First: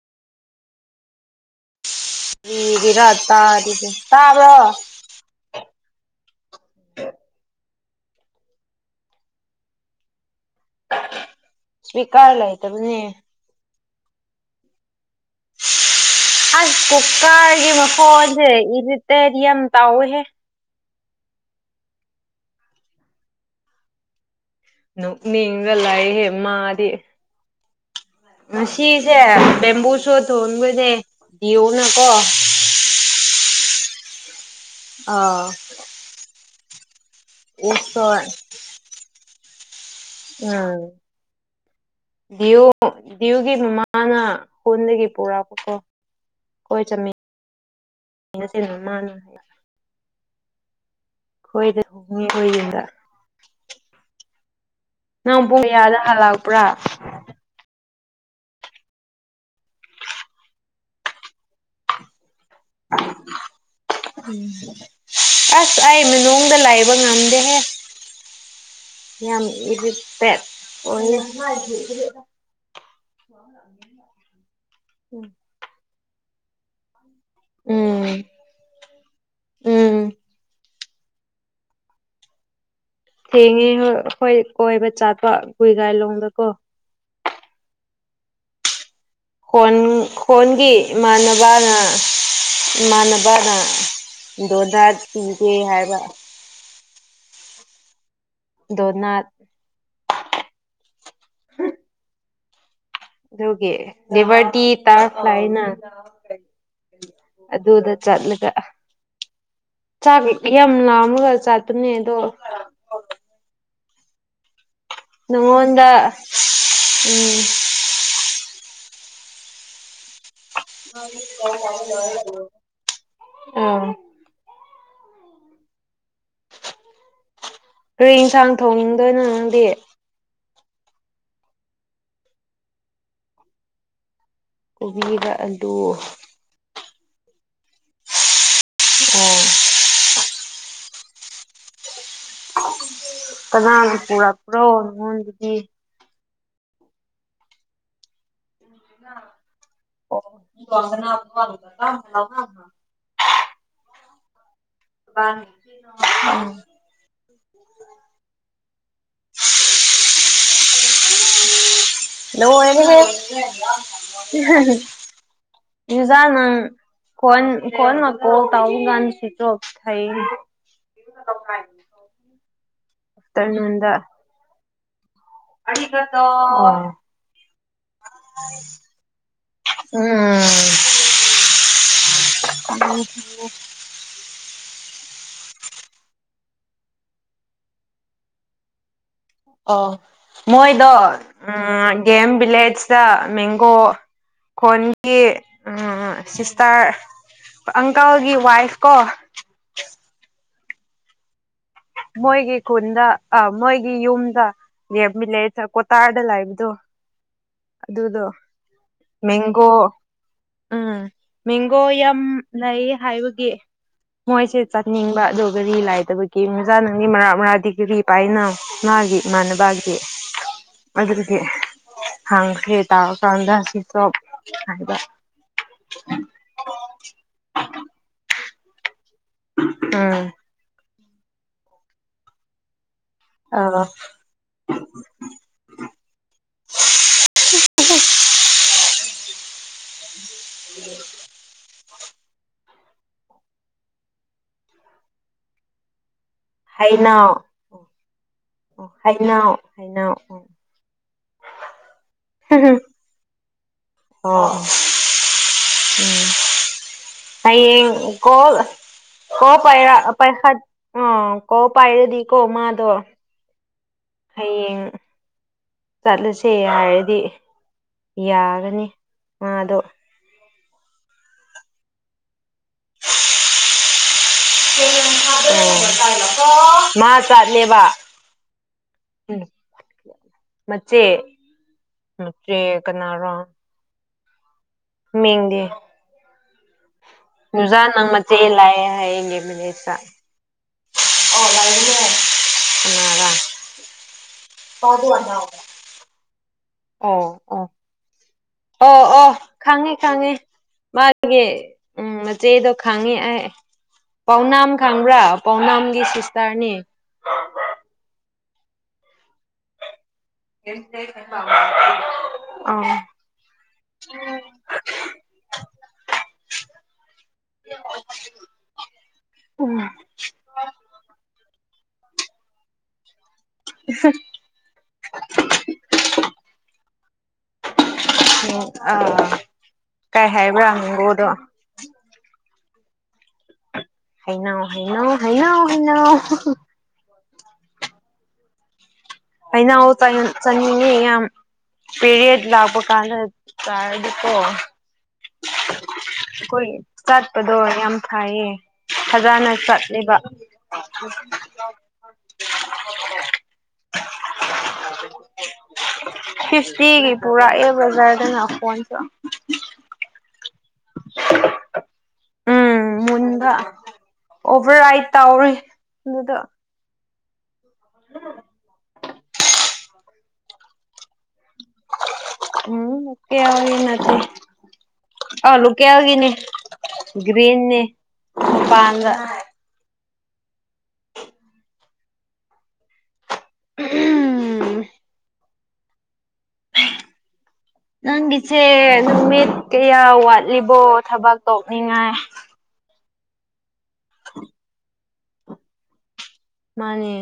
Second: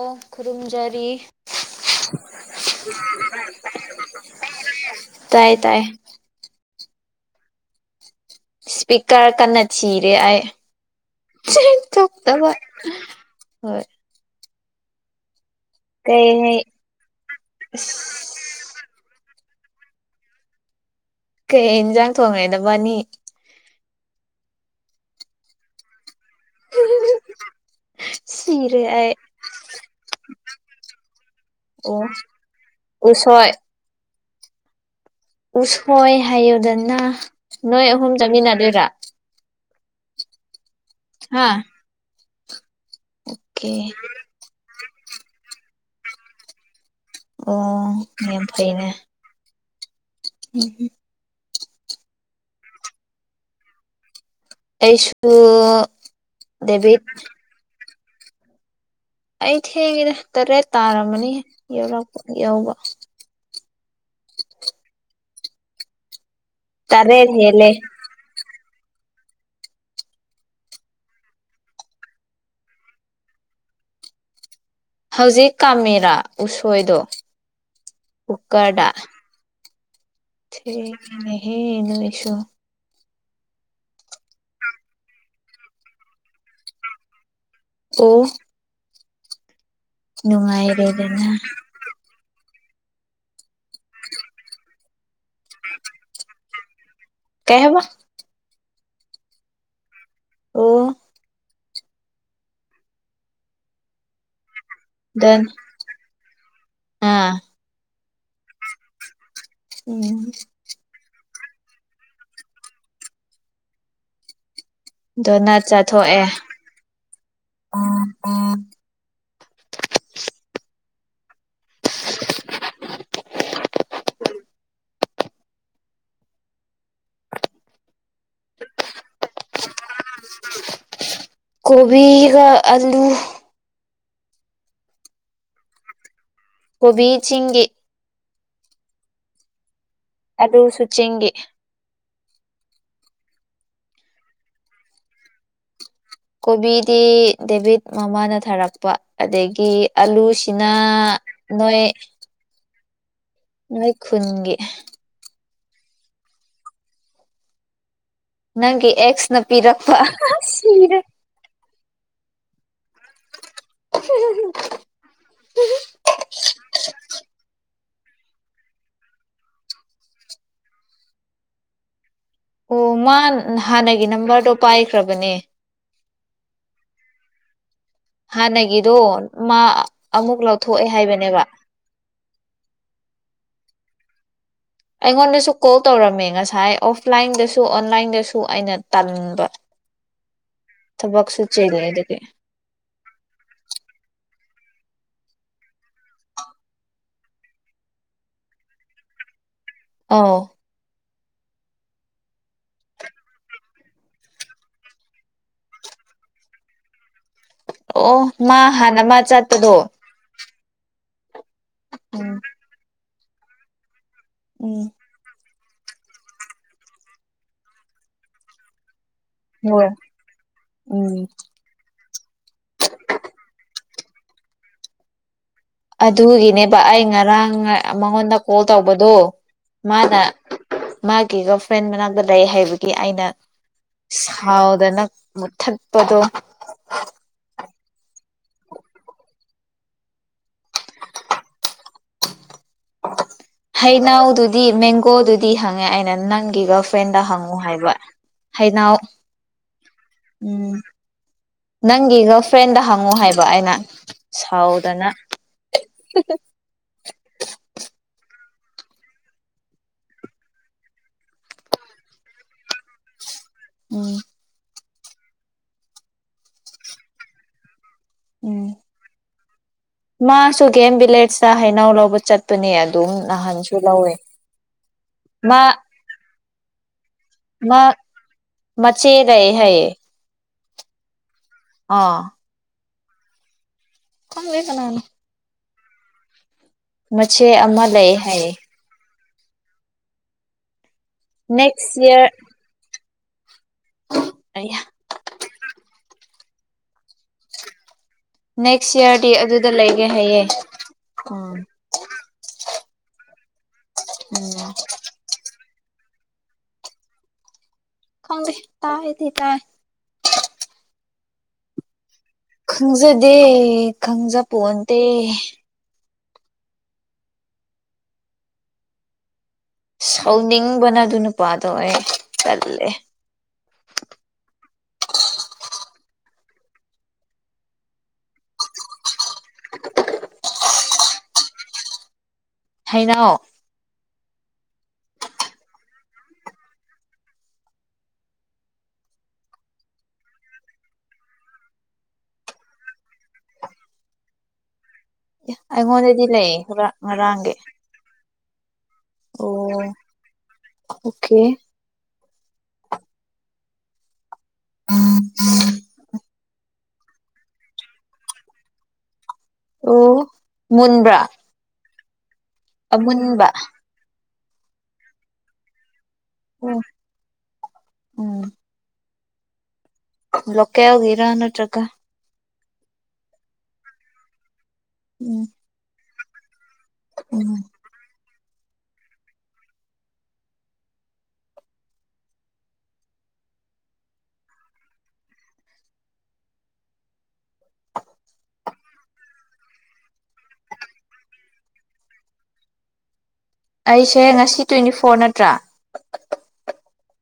ꯑꫭ ꯈꯨꯔꯨꯝꯖꯔꯤ꯫ ꯗꯤꯔꯔ ꯇꯥꯔꯤꯁꯦ ꯇꯥꯕ꯭ꯔꯣ꯫ ꯇꯥꯏ [unintelligible] [unintelligible] ꯏꯁꯄꯤꯀꯔ ꯀꯟꯅ ꯊꯤꯔꯤ ꯑꯩ ꯏꯁꯄꯤꯀꯔ ꯂꯩꯇꯕꯅꯦ [unintelligible] ꯍꯣꯏ ꯀꯩ ꯑꯁ ꯀꯨꯀꯔꯒꯤ ꯃꯈꯣꯟꯁꯦ ꯏꯔꯤꯇꯦꯠ ꯌꯥꯝ ꯇꯧꯋꯦꯍꯦ ꯀꯩ ꯏꯟꯁꯥꯡ ꯊꯣꯡꯉꯤ ꯅꯥꯕꯟꯅꯤ ꯅꯣꯛꯅꯤꯡ ꯉꯥ ꯂꯩ ꯃꯥꯗꯤ ꯁꯤꯔꯦ ꯑꯩ ꯉꯁꯤꯁꯦ ꯕꯦꯝꯕꯨꯁꯨꯘ ꯊꯣꯟꯕꯅꯦ ꯑꯣ ꯗꯤꯌꯣꯅꯀꯣ ꯎꯁꯣꯏ ꯑꯥ ꯎꯁꯣꯏ ꯍꯥꯏꯌꯨꯗꯅ ꯅꯣꯏ ꯑꯍꯨꯝ ꯎꯁꯣꯏ ꯆꯠꯃꯤꯟꯅꯗꯣꯏꯔꯥ ꯎꯝ ꯍꯥꯥ ꯗꯤꯌꯨ ꯗꯤꯌꯨꯒꯤ ꯃꯃꯥꯅ ꯈꯨꯟꯗꯒꯤ ꯄꯨꯔꯛꯄꯀꯣ ꯍꯣꯏ ꯆꯠꯃꯤꯟ ꯑꯣ [unintelligible] ꯃꯥꯅ ꯎꯝ ꯈꯣꯏꯗ ꯍꯣꯡꯉꯤ ꯑꯣꯏ ꯌꯦꯗ ꯑꯩꯁꯨ ꯍꯜꯂꯛꯄ꯭ꯔꯥ ꯗꯦꯕꯤꯠ ꯑꯩ ꯊꯦꯡꯉꯦꯗ ꯇꯔꯦꯠ ꯇꯥꯔꯝꯃꯅꯤ ꯌꯧꯔꯛꯄ ꯌꯧꯕ ꯎꯝ ꯑꯁ ꯑꯩ ꯃꯅꯨꯡꯗ ꯂꯩꯕ ꯇꯔꯦꯠ ꯉꯝꯗꯦꯍꯦ ꯍꯦꯜꯂꯦ ꯌꯥꯝ ꯏꯔꯤꯇꯦꯠ ꯑꯣꯏꯌꯦ [unintelligible] ꯍꯧꯖꯤꯛ ꯀꯥꯝꯃꯦꯔꯥ ꯎꯁꯣꯏꯗꯣ ꯎꯝ ꯀꯨꯀꯔꯗ ꯎꯝ ꯅꯦꯍꯦ ꯅꯨꯁꯣ ꯊꯦꯡꯉꯦ ꯍꯣꯏ ꯀꯣꯏꯕ ꯆꯥꯠꯄ ꯔꯨꯏꯒꯥꯏꯂꯣꯡꯗꯀꯣ ꯑꯣ ꯈꯣꯟ ꯈꯣꯟꯒꯤ ꯅꯨꯡꯉꯥꯏꯔꯦꯗꯅ ꯏꯃꯥꯟꯅꯕꯅ ꯏꯃꯥꯟꯅꯕꯅ ꯗꯣꯟꯗꯥ ꯄꯤꯒꯦ ꯍꯥꯏꯕ ꯀꯩꯕ ꯗꯣꯅꯠ ꯑꯣ ꯑꯗꯨꯒꯤ ꯗꯦꯕꯔꯗꯤ ꯇꯥꯛꯁ ꯗꯟ ꯂꯥꯛꯏꯅ ꯑꯥ ꯑꯗꯨꯗ ꯆꯠꯂꯒ ꯆꯥꯛ ꯎꯝ ꯌꯥꯝ ꯂꯥꯝꯃꯒ ꯆꯠꯄꯅꯦ ꯑꯗꯣ ꯗꯣꯅꯠ ꯅꯪꯉꯣꯟꯗ ꯆꯠꯊꯣꯛꯑꯦ ꯎꯝ ꯑꯧ ꯀꯔꯤ ꯏꯟꯁꯥꯡ ꯊꯣꯡꯅꯤꯡꯗꯣꯏꯅꯣ ꯅꯪꯗꯤ ꯀꯣꯕꯤꯒ ꯑꯜꯂꯨ ꯀꯣꯕꯤꯒ ꯑꯜꯂꯨ ꯀꯣꯕꯤ ꯆꯤꯡꯒꯤ ꯑꯣ ꯑꯗꯨꯁꯨ ꯆꯤꯡꯒꯤ ꯀꯅꯥꯒ ꯄꯨꯔꯛ ꯄꯔꯣ ꯅꯪꯉꯣꯟꯗꯗꯤ ꯀꯣꯕꯤꯗꯤ ꯗꯦꯕꯤꯠ ꯃꯃꯥꯅ ꯊꯥꯔꯛ ꯄ ꯑꯗꯥꯒꯤ ꯑꯂꯨꯁꯤꯅ ꯅꯣꯏ ꯅꯣꯏ ꯈꯨꯟꯒꯤ [unintelligible] ꯅꯪꯒꯤ ꯑꯦꯛꯁ ꯅ ꯄꯤꯔꯛꯄ ꯂꯣꯏꯔꯦꯍꯦ ꯏꯟꯖꯥꯡ ꯐꯣꯟ ꯀꯣꯟ ꯋꯧꯕ ꯀꯥꯟꯗꯥ ꯁꯋꯤꯆꯣꯞ ꯊꯩꯏ ꯑꯣ ꯃꯥ ꯍꯥꯟꯅꯒꯤ ꯅꯝꯕꯔꯗꯣ ꯄꯥꯏꯈ꯭ꯔꯕꯅꯦ ꯀꯣ ꯍꯥꯟꯅꯒꯤꯗꯣ ꯃꯥ ꯑꯃꯨꯛ ꯎꯝ ꯂꯧꯊꯣꯛꯑꯦ ꯍꯥꯏꯕꯅꯦꯕ [unintelligible] ꯑꯩꯉꯣꯟꯗꯁꯨ ꯀꯣꯜ ꯇꯧꯔꯝꯃꯦ ꯉꯁꯥꯏ ꯑꯣꯐꯂꯥꯏꯟꯗꯁꯨ ꯑꯣꯟꯂꯥꯏꯟꯗꯁꯨ ꯑꯩꯅ ꯇꯟꯕ ꯑꯣ ꯃꯣꯏꯗꯣ ꯊꯕꯛꯁꯨ ꯎ ꯆꯤꯜꯂꯦ ꯑꯗꯨꯒꯤ ꯒꯦꯝ ꯚꯤꯂꯦꯖꯇ ꯃꯦꯡꯒꯣ ꯈꯣꯟꯒꯤ ꯎ ꯁꯤꯁꯇꯔ ꯑꯪꯀꯜꯒꯤ ꯋꯥꯏꯐ ꯀꯣ ꯑꯧ ꯃꯣꯏꯒꯤ ꯈꯨꯟꯗ ꯑ ꯃꯣꯏꯒꯤ ꯌꯨꯝꯗ ꯌꯦꯃꯤ ꯂꯩ ꯆꯀꯣꯇꯥꯔꯗ ꯂꯩꯕꯗꯣ ꯑꯣ ꯑꯗꯨꯗꯣ ꯃꯥ ꯍꯥꯟꯅ ꯃꯥ ꯃꯦꯡꯒꯣ ꯆꯠꯄꯗꯣ ꯎꯝ ꯃꯦꯡꯒꯣ ꯌꯥꯝ ꯎꯝ ꯂꯩ ꯍꯥꯏꯕꯒꯤ ꯃꯣꯏꯁꯦ ꯎꯝ ꯆꯠꯅꯤꯡꯕ ꯑꯗꯨꯒꯗꯤ ꯂꯥꯏꯗꯕꯒꯤ ꯖꯥꯅꯒꯤ ꯃꯔꯥ ꯃꯔꯥ ꯗꯤꯒ꯭ꯔꯤ ꯄꯥꯏꯅ ꯃꯥꯒꯤ ꯍꯣꯏ ꯏꯃꯥꯟꯅꯕꯒꯤꯗꯤ ꯎꯝ ꯑꯗꯨꯗꯤ ꯍꯥꯡꯈ꯭ꯔꯦ ꯇꯥꯔꯀꯥꯟꯗ ꯁꯣꯛ ꯉꯥꯏꯕ ꯑꯗꯨꯒꯤꯅꯦꯕ ꯑꯩ ꯉꯔꯥꯡ ꯃꯉꯣꯟꯗ ꯀꯣꯜ ꯇꯧꯕ ꯑꯗꯣ ꯃꯥꯅ ꯎꯝ ꯃꯥꯒꯤ ꯒꯔ ꯐ꯭ꯔꯦꯟ ꯃꯅꯥꯛꯇ ꯂꯩ ꯍꯥꯏꯕ ꯒꯤ ꯑꯩꯅ ꯑ ꯁꯥꯎꯗꯅ ꯃꯨꯊꯠꯄꯗꯣ [unintelligible] ꯍꯩꯅꯧꯗꯨꯗꯤ ꯃꯦꯡꯒꯣꯗꯨꯗꯤ ꯍꯪꯉꯦ ꯑꯩꯅ ꯅꯪ ꯅꯪꯒꯤ ꯒꯔ ꯐ꯭ꯔꯦꯟꯗ ꯍꯩꯅꯧ ꯍꯪꯉꯨ ꯍꯥꯏꯕ ꯍꯩꯅꯧ ꯍꯩꯅꯧ ꯍꯩꯅꯧ ꯎꯝ ꯅꯪꯒꯤ ꯒꯔꯜ ꯐ꯭ꯔꯦꯟꯗ ꯍꯪꯉꯨ ꯍꯥꯏꯕ ꯑꯩꯅ ꯑꯣ ꯁꯥꯎꯗꯅ ꯎꯝ ꯍꯌꯦꯡ ꯀꯣꯜ ꯀ ꯄꯥꯏꯔ ꯄꯥꯏꯈꯥ ꯑꯥ ꯀꯣꯜ ꯄꯥꯏꯔꯗꯤꯀꯣ ꯃꯥꯗꯣ ꯎꯝ ꯍꯌꯦꯡ ꯆꯠꯂꯁꯦ ꯍꯥꯏꯔꯗꯤ ꯎꯝ ꯌꯥꯒꯅꯤ ꯃꯥꯗꯣ ꯃꯥꯁꯨ ꯒꯦꯝ ꯚꯤꯂꯦꯖꯇ ꯍꯩꯅꯧ ꯂꯧꯕ ꯆꯠꯄꯅꯦ ꯑꯗꯨꯝ ꯅꯍꯥꯟꯁꯨ ꯂꯧꯋꯦ ꯃꯥ ꯑꯣ ꯃꯥ ꯃꯥ ꯆꯠꯂꯦꯕ ꯃꯆꯦ ꯂꯩ ꯍꯥꯏꯌꯦ ꯃꯆꯦ ꯑꯥ ꯃꯆꯦ ꯀꯅꯥꯔꯣ ꯈꯪꯗꯦ ꯀꯅꯥꯅꯣ ꯃꯤꯡꯗꯤ ꯃꯆꯦ ꯑꯃ ꯅꯨꯖꯥꯅ ꯂꯩ ꯃꯆꯦ ꯍꯥꯏꯌꯦ ꯂꯥꯛꯑꯦ ꯍꯥꯏꯌꯦ ꯒꯦꯝ ꯚꯤꯂꯦꯁꯇ ꯅꯦꯛꯁ ꯏꯌꯔ ꯇ ꯑꯗꯨ ꯋꯥꯗ ꯑꯣ ꯑꯣ ꯅꯦꯛꯁ ꯑꯣ ꯌꯔꯗꯤ ꯑꯣ ꯑꯗꯨꯗ ꯈꯪꯉꯤ ꯂꯩꯒꯦ ꯈꯪꯉꯤ ꯍꯥꯏꯌꯦ ꯃꯥꯒꯤ ꯎꯝ ꯎꯝ ꯃꯆꯦꯗꯣ ꯈꯪꯉꯤ ꯑꯩ ꯄꯥꯎꯅꯥꯝ ꯎꯝ ꯈꯪꯕ꯭ꯔꯥ ꯄꯥꯎꯅꯥꯝ ꯒꯤ ꯁꯤꯁꯇꯥꯔꯅꯤ ꯈꯪꯗꯦ ꯇꯥꯕꯨꯗꯤ ꯇꯥꯔꯦ [unintelligible] ꯈꯪꯖꯗꯦ ꯈꯪꯖꯄꯣꯟꯇꯦ [unintelligible] ꯁꯥꯎꯅꯤꯡꯕꯅ ꯑꯗꯨꯏ ꯅꯨꯄꯥꯥꯗꯣ ꯇꯟꯂꯦ [unintelligible] ꯑ ꯀꯥꯏ ꯍꯥꯏꯕ꯭ꯔꯥ ꯅꯨꯡꯒꯣꯗꯣ ꯍꯩꯅꯧ ꯍꯩꯅꯧ ꯍꯩꯅꯧ ꯍꯩꯅꯧ ꯍꯩꯅꯧ ꯍꯩꯅꯧ ꯆꯥꯅꯤꯡꯏ ꯌꯥꯝ ꯄꯤꯔꯤꯠ ꯂꯥꯛꯄ ꯀꯥꯟꯗ ꯇꯔ ꯑꯗꯨꯀꯣ ꯑꯩꯉꯣꯟꯗꯗꯤ ꯂꯩꯌꯦ ꯈꯔꯥ ꯉꯔꯥꯡꯒꯤ ꯆꯠꯄꯗꯣ ꯌꯥꯝ ꯐꯩꯌꯦ ꯐꯖꯅ ꯑꯣ ꯆꯠꯂꯤꯕ ꯑꯣꯀꯦ ꯍꯤꯁ ꯆꯦꯒꯤ ꯄꯨꯔꯛ ꯑꯦ ꯑꯣ ꯃꯨꯟꯕ꯭ꯔꯥ ꯎꯝ ꯑꯃꯨꯟꯕ ꯃꯨꯟꯕ ꯑꯣꯚꯔ ꯔꯥꯏꯠ ꯇꯧꯔꯤ ꯑꯗꯨꯗꯣ ꯎꯝ ꯎꯝ ꯂꯀꯦꯜꯒꯤꯔꯥ ꯅꯠꯇꯔꯒ ꯎꯝ ꯀꯒꯤ ꯎꯝ ꯑꯥ ꯂꯣꯀꯦꯜꯒꯤꯅꯦ ꯎꯝ ꯒ꯭ꯔꯤꯟꯅꯤ ꯄꯥꯡꯒ ꯍꯨꯝ ꯅꯪꯒꯤꯁꯦ ꯅꯨꯃꯤꯠ ꯀꯌꯥ ꯋꯥꯠꯂꯤꯕꯣ ꯊꯕꯛ ꯇꯧꯅꯤꯡꯉꯥꯏ ꯑꯩꯁꯦ ꯉꯁꯤ ꯇ꯭ꯋꯦꯟꯇꯤ ꯐꯣꯔ ꯅꯠꯍꯇ꯭ꯔꯥ ꯃꯥꯅꯦ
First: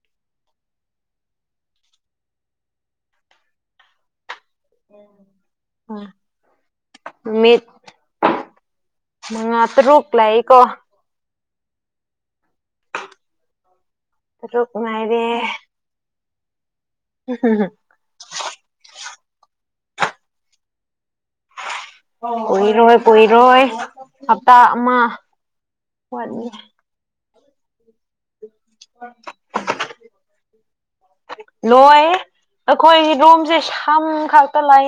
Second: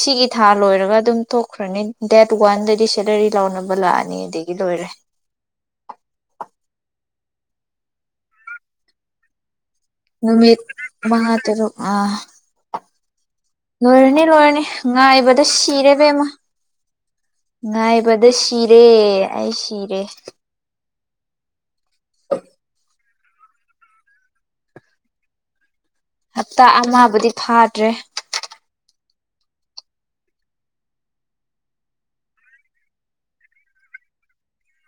ꯁꯤꯒꯤ ꯊꯥ ꯂꯣꯏꯔꯒ ꯑꯗꯨꯝ ꯊꯣꯛꯈ꯭ꯔꯅꯤ ꯗꯦꯠ ꯋꯥꯟꯗꯗꯤ ꯁꯦꯂꯔꯤ ꯂꯥꯎꯔꯕ ꯂꯥꯛꯑꯅꯤ ꯑꯗꯨꯗꯒꯤ ꯎꯝ ꯃꯤꯠ ꯃꯉꯥ ꯇꯔꯨꯛ ꯂꯏ ꯀꯣ ꯅꯨꯃꯤꯠ ꯃꯉꯥ ꯇꯔꯨꯛ ꯑ ꯂꯣꯏꯔꯅꯤ ꯂꯣꯏꯔꯅꯤ ꯇꯔꯨꯛ ꯉꯥꯏꯕꯗ ꯉꯥꯏꯔꯦ ꯁꯤꯔꯦꯕꯦꯝꯃ ꯉꯥꯏꯕꯗ ꯁꯤꯔꯦ ꯑꯩ ꯁꯤꯔꯦ ꯀꯨꯏꯔꯣꯏ ꯀꯨꯏꯔꯣꯏ ꯍꯞꯇꯥ ꯑꯃ ꯋꯥꯠꯂꯤ ꯍꯞꯇꯥ ꯑꯃꯕꯨꯗꯤ ꯐꯥꯗ꯭ꯔꯦ ꯂꯣꯏ ꯑꯩꯈꯣꯏ ꯔꯣꯝꯁꯦ ꯁꯝ ꯈꯥꯛꯇ ꯂꯥꯏ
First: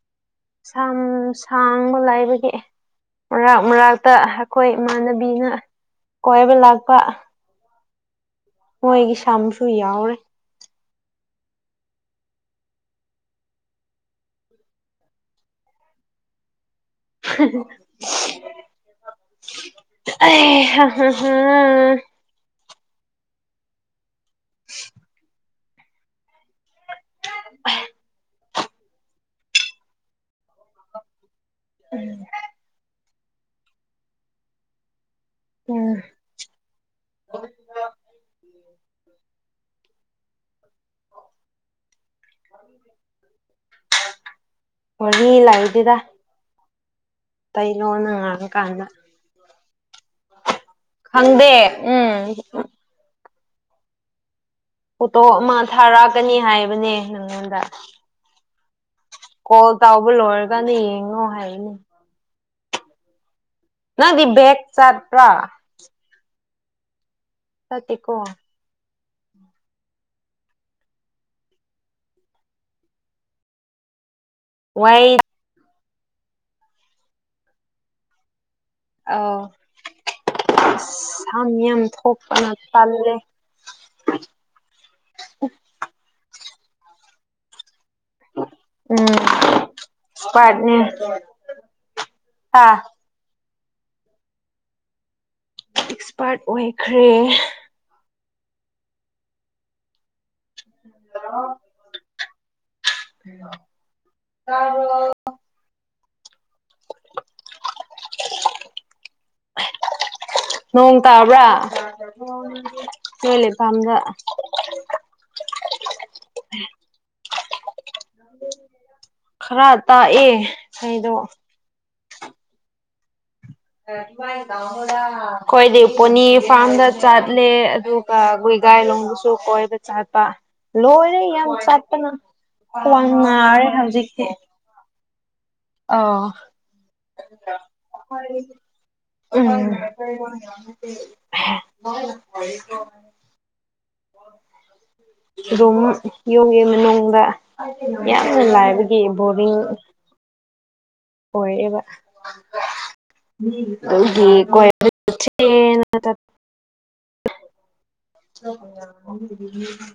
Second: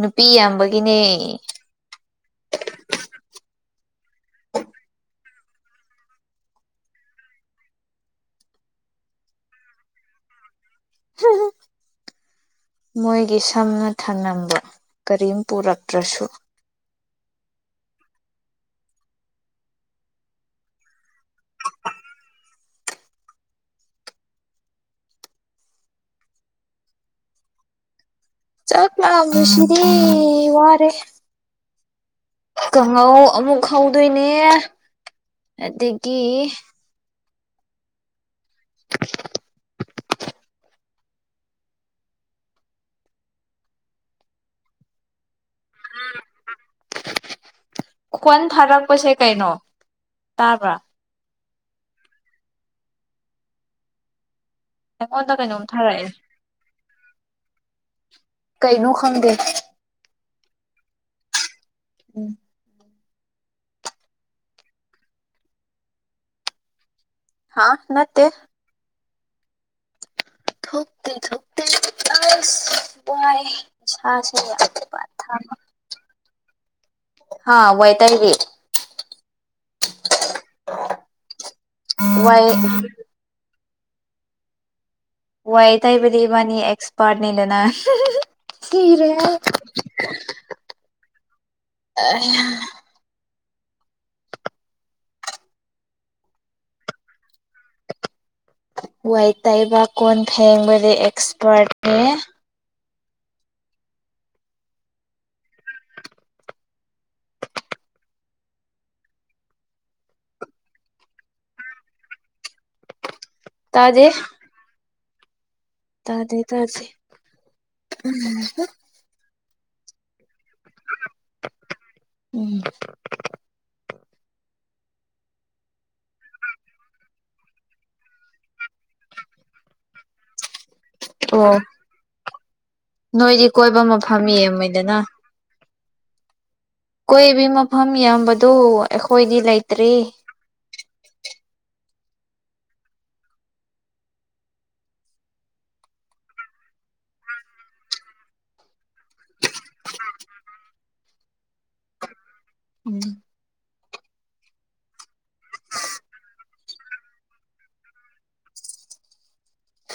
ꯅꯨꯄꯤ ꯌꯥꯝꯕꯒꯤꯅꯦ ꯁꯝ ꯁꯥꯡꯕ ꯂꯥꯏꯕꯒꯤ ꯑꯦ ꯃꯔꯥꯛ ꯃꯔꯥꯛꯇ ꯑꯩꯈꯣꯏ ꯏꯃꯥꯟꯅꯕꯤꯅ ꯀꯣꯏꯕ ꯂꯥꯛꯄ ꯍꯣꯏꯒꯤ ꯁꯝꯁꯨꯏ ꯌꯥꯎꯔꯦ ꯍꯥ ꯍꯥ ꯃꯣꯏꯒꯤ ꯁꯝꯅ ꯊꯝꯅꯝꯕꯗꯣ ꯀꯔꯤꯝ ꯄꯨꯔꯛꯇ꯭ꯔꯁꯨ ꯑꯦ ꯍꯥ ꯍꯝꯍꯝꯍꯝ ꯆꯥꯛ ꯉꯥꯏꯕꯁꯤꯗꯤ ꯋꯥꯔꯦ ꯎꯝ ꯀꯥꯡꯍꯧ ꯑꯃꯨꯛ ꯍꯧꯗꯣꯏꯅꯦ ꯎꯝ ꯑꯗꯒꯤ ꯍꯔꯤ ꯂꯥꯛ [unintelligible] ꯏꯗꯤꯗ ꯀꯔꯤꯅꯣ ꯈꯣꯟ ꯅꯪꯉꯥꯡꯉꯀꯥꯟꯗ ꯊꯥꯔꯛꯄꯁꯦ ꯀꯩꯅꯣ ꯇꯥꯕ꯭ꯔꯥ ꯈꯪꯉ ꯑꯗꯦ ꯎꯝ ꯐꯣꯇꯣ ꯑꯩꯉꯣꯟꯗ ꯑꯃ ꯀꯩꯅꯣꯝ ꯊꯥꯔꯛꯑꯦ ꯊꯥꯔꯛꯀꯅꯤ ꯍꯥꯏꯕꯅꯦ ꯅꯪꯉꯣꯟꯗ ꯀꯩꯩꯅꯣ ꯀꯣꯜ ꯇꯥꯎꯕ ꯂꯣꯏꯔꯀꯥꯟꯗ ꯌꯦꯡꯉꯣ ꯍꯥꯏꯒꯅꯤ ꯎꯝ ꯅꯪꯗꯤ ꯕꯦꯒ ꯆꯥꯠꯇꯄ꯭ꯔꯥ ꯍꯥꯥ ꯆꯠꯇꯦꯀꯣ ꯅꯠꯇꯦ ꯊꯣꯛꯇꯦ ꯊꯣꯛꯇꯦ ꯑꯁ ꯅꯨꯉꯥꯏꯔꯤ ꯋꯥꯏ [unintelligible] ꯍꯥ ꯋꯦꯠꯇꯔ ꯒꯤ ꯑꯧ ꯁꯥꯝ ꯌꯥꯝ ꯋꯥꯏ ꯊꯣꯛꯄꯅ ꯇꯜꯂꯦ ꯋꯥꯏ ꯇꯩꯕꯗꯤ ꯏꯕꯥꯅꯤ ꯑꯦꯛꯁꯄꯥꯔꯠꯅꯤꯗꯅ ꯎꯝ ꯁꯤꯔꯦꯍꯦ ꯑꯦꯛꯁꯄꯥꯔꯠꯅꯦ ꯍꯥ [unintelligible] ꯑꯦꯛꯁꯄꯥꯔꯠ ꯑꯣꯏꯈ꯭ꯔꯦ ꯋꯥꯏ ꯇꯩꯕ ꯀꯣꯟ ꯐꯦꯡꯕꯗꯤ ꯑꯦꯛꯁꯄꯥꯔꯠꯅꯦ ꯇꯥꯕ꯭ꯔꯣ ꯅꯣꯡ ꯇꯥꯕ꯭ꯔꯥ ꯅꯣꯏ ꯂꯩꯐꯝꯗ ꯇꯥꯗꯦ ꯇꯥꯗꯦ ꯇꯥꯗꯦ ꯈꯔ ꯇꯥꯛꯑꯦ ꯏꯁꯩꯗꯣ ꯎꯝ [unintelligible] ꯑꯩꯈꯣꯏꯗꯤ ꯄꯣꯅꯤ ꯐꯥꯔꯝꯗ ꯆꯠꯂꯦ ꯑꯗꯨꯒ ꯒꯨꯏꯒꯥꯏꯂꯣꯡꯗꯁꯨ ꯀꯣꯏꯕ ꯆꯠꯄ ꯂꯣꯏꯔꯦ ꯌꯥꯝ ꯑꯣ ꯆꯠꯇꯅ ꯈ꯭ꯋꯥꯡ ꯅꯣꯏꯗꯤ ꯅꯥꯔꯦ ꯀꯣꯏꯕ ꯃꯐꯝ ꯍꯧꯖꯤꯛꯇꯤ ꯌꯥꯝꯃꯤꯗꯅ ꯑꯧ ꯀꯣꯏꯕꯤ ꯃꯐꯝ ꯌꯥꯝꯕꯗꯨ ꯑꯩꯈꯣꯏꯗꯤ ꯎꯝ ꯂꯩꯇ꯭ꯔꯦ [inaudible] [inaudible] ꯑꯗꯨꯝ ꯌꯨꯝꯒꯤ ꯃꯅꯨꯡꯗ ꯌꯥꯝꯅ ꯂꯥꯏꯕꯒꯤ ꯕꯣꯔꯤꯡ [inaudible] ꯑꯣꯏꯌꯦꯕ ꯎꯝ ꯗꯨꯒꯤ ꯀꯣꯏꯕ ꯆꯠꯁꯦꯅ ꯆꯠ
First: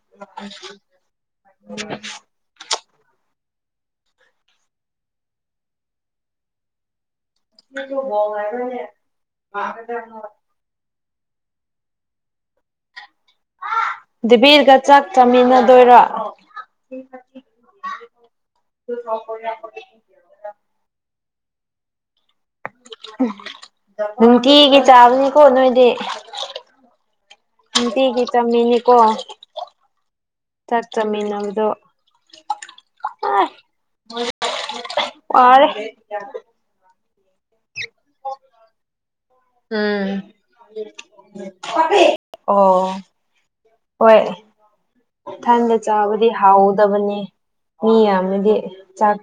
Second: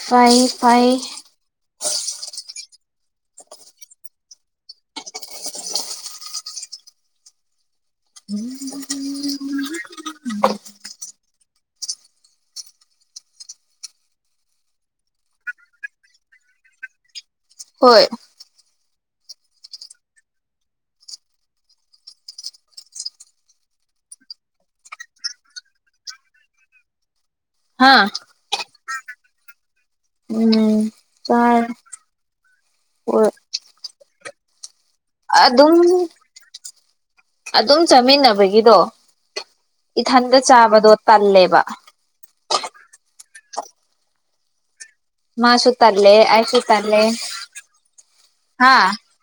ꯐꯩ ꯐꯩ [inaudible] [inaudible] [unintelligible] ꯗꯤꯕꯤꯔꯒ ꯆꯥꯛ ꯆꯥꯃꯤꯟꯅꯗꯣꯏꯔ ꯍꯣꯏ [inaudible] ꯅꯨꯡꯇꯤꯒꯤ ꯆꯥꯕꯅꯦꯀꯣ ꯅꯣꯏꯗꯤ ꯍꯥ ꯅꯨꯡꯇꯤꯒꯤ ꯇꯝꯃꯤꯅꯤꯀꯣ ꯎꯝ ꯆꯥꯃꯤꯟꯅꯕꯗꯣ ꯆꯥꯔꯦ ꯍꯣꯏ ꯑꯗꯨꯝ ꯑꯥꯢ ꯋꯥꯔꯦ ꯑꯗꯨꯝ ꯆꯥꯃꯤꯟꯅꯕꯒꯤꯗꯣ ꯎꯝ ꯏꯊꯟꯗ ꯆꯥꯕꯗꯣ ꯇꯜꯂꯦꯕ ꯑꯣ ꯍꯣꯏ ꯃꯥꯁꯨ ꯏꯊꯟꯗ ꯇꯜꯂꯦ ꯆꯥꯕꯗꯤ ꯑꯩꯁꯨ ꯇꯜꯂꯦ ꯍꯥꯎꯗꯕꯅꯤ ꯃꯤ ꯌꯥꯝꯃꯗꯤ ꯍꯥ ꯆꯥꯛ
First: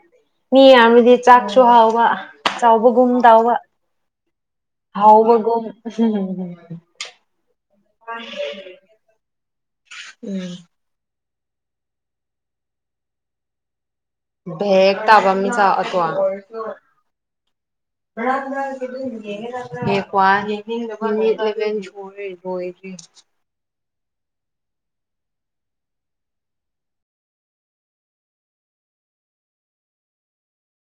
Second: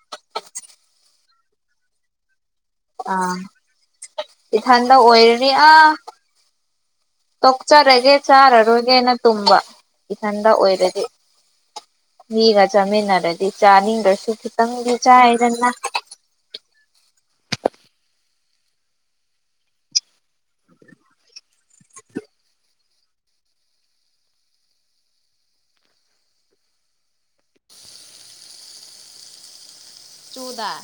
ꯃꯤ ꯌꯥꯝꯃꯗꯤ ꯆꯥꯛꯁꯨ ꯍꯥꯎꯕ ꯆꯥꯎꯕꯒꯨꯝ ꯑꯥ ꯇꯩꯕ ꯏꯊꯟꯗ ꯑꯣꯏꯔꯅꯤ ꯍꯥꯎꯕꯒꯨꯝ ꯑꯥ ꯇꯣꯛꯆꯔꯒꯦ ꯆꯥꯔꯔꯣꯏꯒꯦꯅ ꯇꯨꯝꯕ ꯎꯝ ꯏꯊꯟꯗ ꯑꯣꯏꯔꯗꯤ ꯃꯤꯒ ꯆꯥꯃꯤꯟꯅꯔꯗꯤ ꯆꯥꯅꯤꯡꯗ [unintelligible] [unintelligible] ꯆꯨꯗ